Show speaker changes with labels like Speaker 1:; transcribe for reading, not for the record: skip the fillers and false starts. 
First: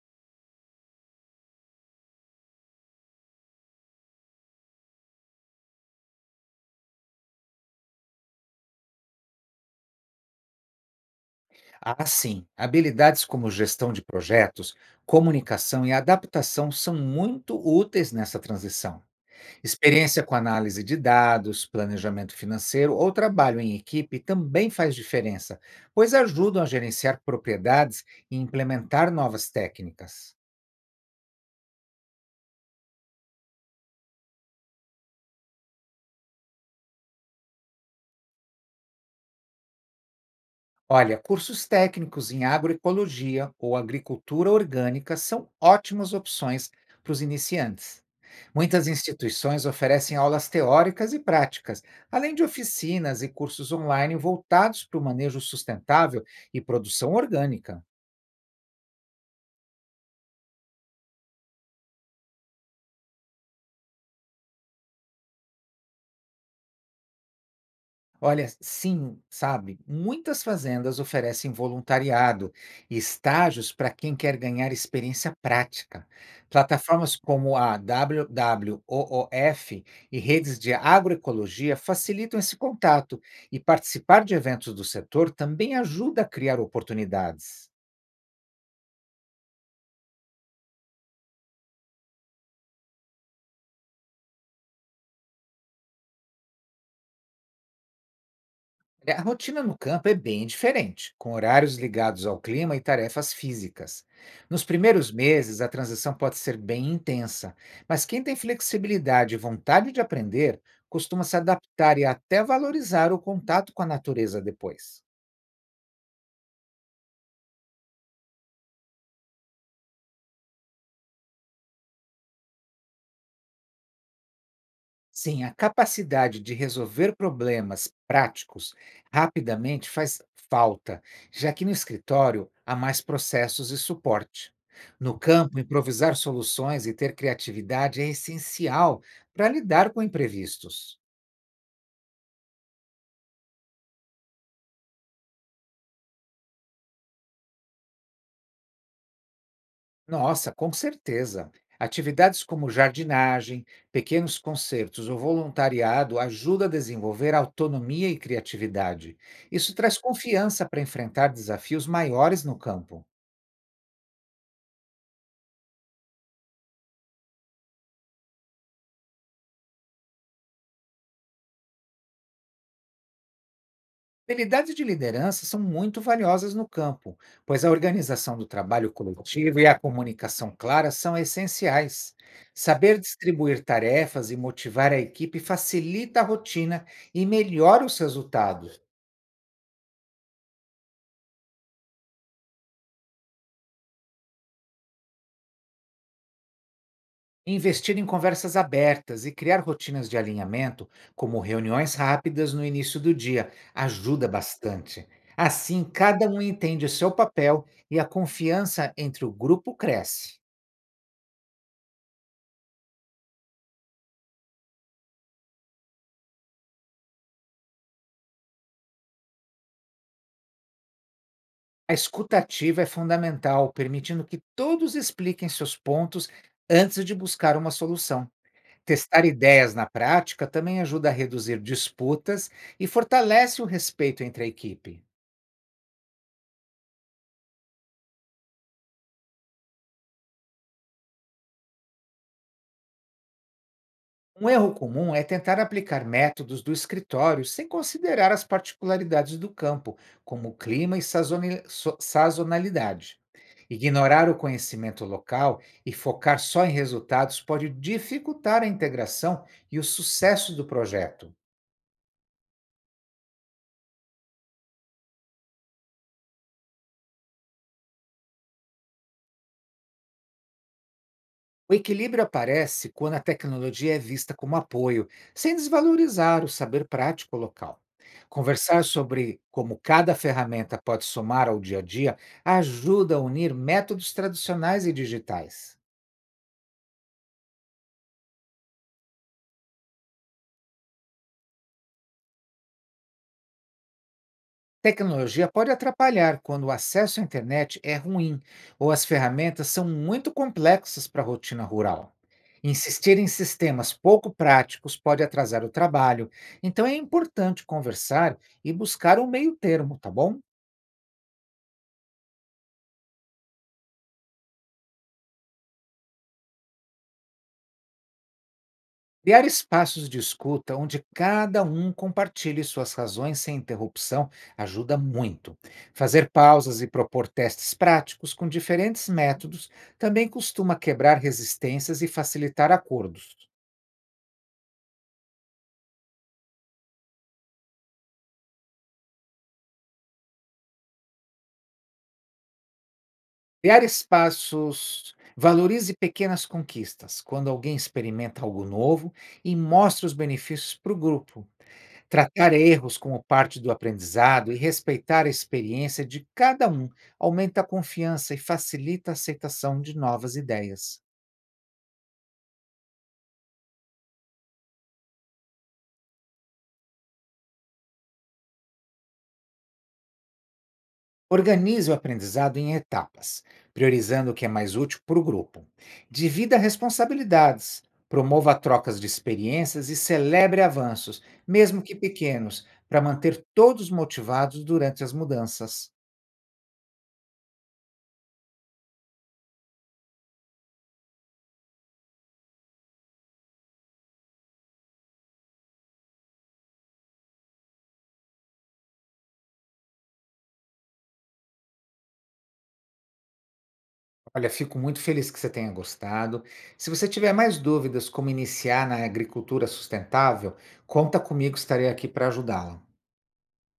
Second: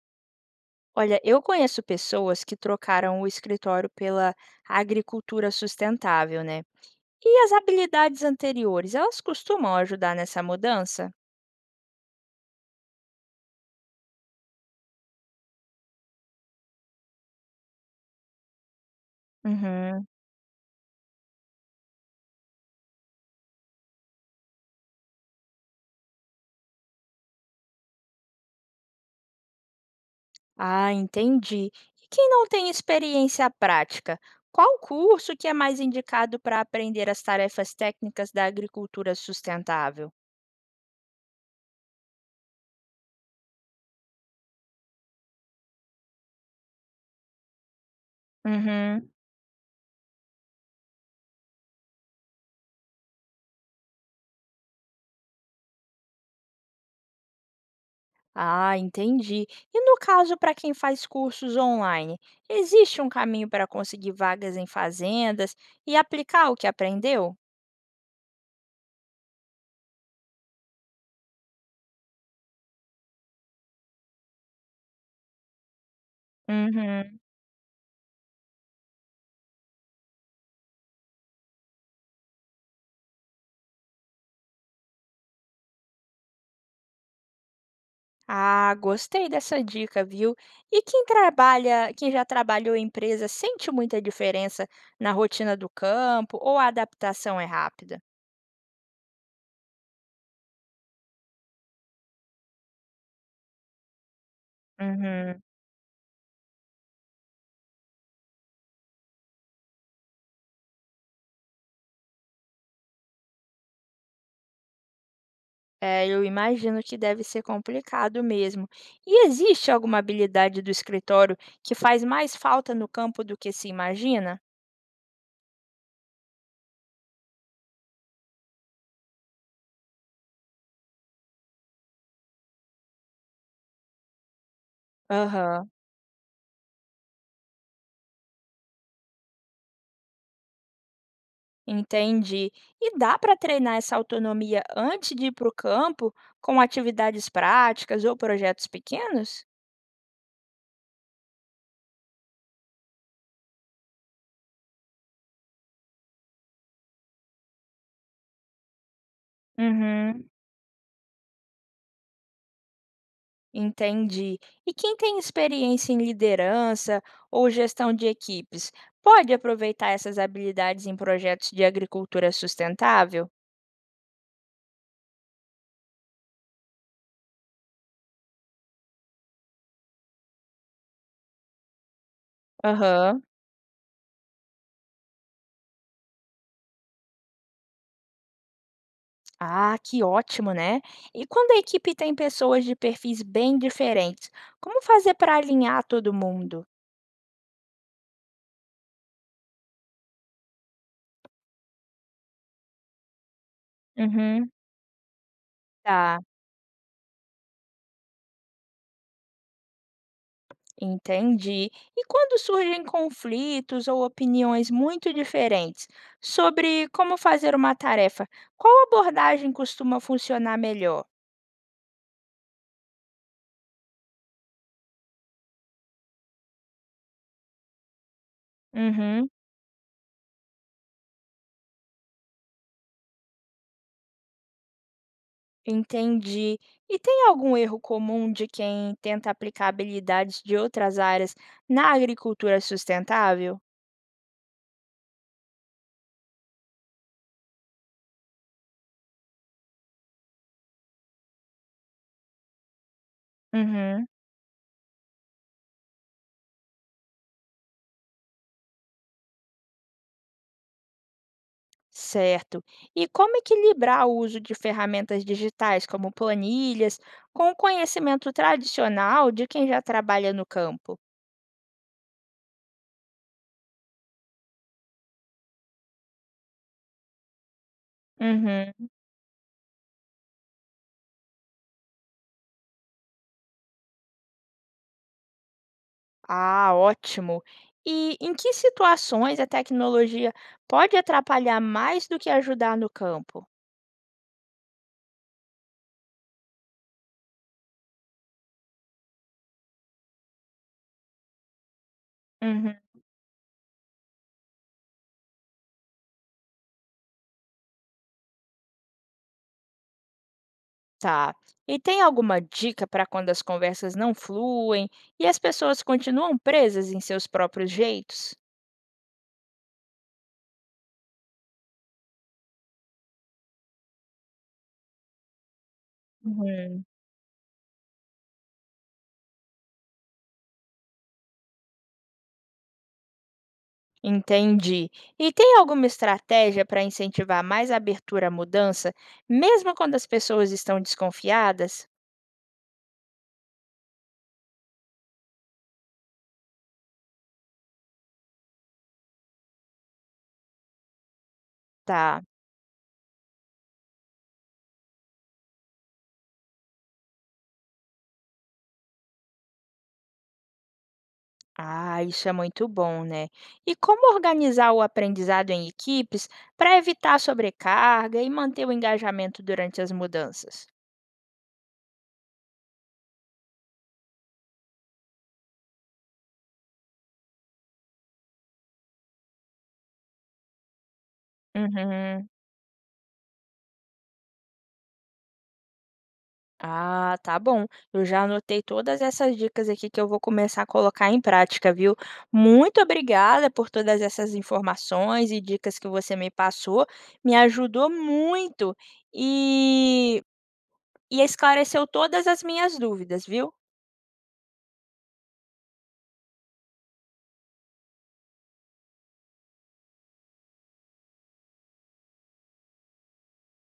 Speaker 1: Olha, eu conheço pessoas que trocaram o escritório pela agricultura sustentável, né? E as habilidades anteriores, elas costumam ajudar nessa mudança?
Speaker 2: Ah, sim. Habilidades como gestão de projetos, comunicação e adaptação são muito úteis nessa transição.
Speaker 1: Uhum.
Speaker 2: Experiência com análise de dados, planejamento financeiro ou trabalho em equipe também faz diferença, pois ajudam a gerenciar propriedades e implementar novas técnicas.
Speaker 1: Ah, entendi. E quem não tem experiência prática, qual curso que é mais indicado para aprender as tarefas técnicas da agricultura sustentável?
Speaker 2: Olha, cursos técnicos em agroecologia ou agricultura orgânica são ótimas opções para os iniciantes. Muitas
Speaker 1: Uhum.
Speaker 2: instituições oferecem aulas teóricas e práticas, além de oficinas e cursos online voltados para o manejo sustentável e produção orgânica.
Speaker 1: Ah, entendi. E no caso, para quem faz cursos online, existe um caminho para conseguir vagas em fazendas e aplicar o que aprendeu?
Speaker 2: Olha, sim, sabe? Muitas fazendas oferecem voluntariado e estágios para quem quer ganhar experiência prática. Plataformas
Speaker 1: Uhum.
Speaker 2: como a WWOOF e redes de agroecologia facilitam esse contato, e participar de eventos do setor também ajuda a criar oportunidades.
Speaker 1: Ah, gostei dessa dica, viu? E quem trabalha, quem já trabalhou em empresa, sente muita diferença na rotina do campo ou a adaptação é rápida?
Speaker 2: Olha, a rotina no campo é bem diferente, com horários ligados ao clima e tarefas físicas. Nos primeiros
Speaker 1: Uhum.
Speaker 2: meses, a transição pode ser bem intensa, mas quem tem flexibilidade e vontade de aprender costuma se adaptar e até valorizar o contato com a natureza depois.
Speaker 1: É, eu imagino que deve ser complicado mesmo. E existe alguma habilidade do escritório que faz mais falta no campo do que se imagina?
Speaker 2: Sim, a capacidade de resolver problemas práticos rapidamente faz falta, já que no escritório há mais processos e suporte. No campo,
Speaker 1: Aham,
Speaker 2: improvisar soluções e ter criatividade é essencial para lidar com imprevistos.
Speaker 1: entendi. E dá para treinar essa autonomia antes de ir para o campo com atividades práticas ou projetos pequenos?
Speaker 2: Nossa, com certeza! Atividades como jardinagem, pequenos concertos ou voluntariado ajudam a desenvolver autonomia e criatividade. Isso traz
Speaker 1: Uhum,
Speaker 2: confiança para enfrentar desafios maiores no campo.
Speaker 1: entendi. E quem tem experiência em liderança ou gestão de equipes pode aproveitar essas habilidades em projetos de agricultura sustentável?
Speaker 2: Habilidades de liderança são muito valiosas no campo, pois a organização do trabalho coletivo e a comunicação clara são essenciais. Saber
Speaker 1: Aham.
Speaker 2: distribuir tarefas e motivar a equipe facilita a rotina e melhora os resultados.
Speaker 1: Ah, que ótimo, né? E quando a equipe tem pessoas de perfis bem diferentes, como fazer para alinhar todo mundo?
Speaker 2: Investir em conversas abertas e criar rotinas de alinhamento, como reuniões rápidas no início do dia, ajuda
Speaker 1: Uhum.
Speaker 2: bastante. Assim,
Speaker 1: Tá.
Speaker 2: cada um entende o seu papel e a confiança entre o grupo cresce.
Speaker 1: Entendi. E quando surgem conflitos ou opiniões muito diferentes sobre como fazer uma tarefa, qual abordagem costuma funcionar melhor?
Speaker 2: A escuta ativa é fundamental, permitindo que todos expliquem seus pontos antes de buscar uma solução. Testar
Speaker 1: Uhum,
Speaker 2: ideias na prática também ajuda a reduzir disputas e fortalece o respeito entre a equipe.
Speaker 1: entendi. E tem algum erro comum de quem tenta aplicar habilidades de outras áreas na agricultura sustentável?
Speaker 2: Um erro comum é tentar aplicar métodos do escritório sem considerar as particularidades do campo, como clima e sazonalidade.
Speaker 1: Uhum,
Speaker 2: Ignorar o conhecimento local e focar só em resultados pode dificultar a integração e o sucesso do projeto.
Speaker 1: certo. E como equilibrar o uso de ferramentas digitais como planilhas com o conhecimento tradicional de quem já trabalha no campo?
Speaker 2: O equilíbrio aparece quando a tecnologia é vista como apoio, sem desvalorizar o saber prático local. Conversar
Speaker 1: Uhum.
Speaker 2: sobre como cada ferramenta pode somar ao dia a dia ajuda a unir métodos tradicionais e digitais.
Speaker 1: Ah, ótimo. E em que situações a tecnologia pode atrapalhar mais do que ajudar no campo?
Speaker 2: Tecnologia pode atrapalhar quando o acesso à internet é ruim ou as ferramentas são muito complexas para a rotina rural.
Speaker 1: Uhum.
Speaker 2: Insistir em sistemas pouco práticos pode atrasar o trabalho, então é importante conversar e buscar um meio termo, tá bom?
Speaker 1: Tá. E tem alguma dica para quando as conversas não fluem e as pessoas continuam presas em seus próprios jeitos?
Speaker 2: Criar espaços de escuta onde cada um compartilhe suas razões sem interrupção ajuda muito. Fazer pausas
Speaker 1: Uhum.
Speaker 2: e propor testes práticos com diferentes métodos também costuma quebrar resistências e facilitar acordos.
Speaker 1: Entendi. E tem alguma estratégia para incentivar mais a abertura à mudança, mesmo quando as pessoas estão desconfiadas?
Speaker 2: Criar espaços. Valorize pequenas conquistas, quando alguém experimenta algo novo e mostre os benefícios para o grupo.
Speaker 1: Tá.
Speaker 2: Tratar erros como parte do aprendizado e respeitar a experiência de cada um aumenta a confiança e facilita a aceitação de novas ideias.
Speaker 1: Ah, isso é muito bom, né? E como organizar o aprendizado em equipes para evitar sobrecarga e manter o engajamento durante as mudanças?
Speaker 2: Organize o aprendizado em etapas, priorizando o que é mais útil para o grupo. Divida responsabilidades, promova trocas de experiências e celebre avanços, mesmo que
Speaker 1: Uhum.
Speaker 2: pequenos, para manter todos motivados durante as mudanças.
Speaker 1: Ah, tá bom. Eu já anotei todas essas dicas aqui que eu vou começar a colocar em prática, viu? Muito obrigada por todas essas informações e dicas que você me passou. Me ajudou muito e, e esclareceu todas as minhas dúvidas, viu?
Speaker 2: Olha, fico muito feliz que você tenha gostado. Se você tiver mais dúvidas como iniciar na agricultura sustentável, conta comigo, estarei aqui para ajudá-la.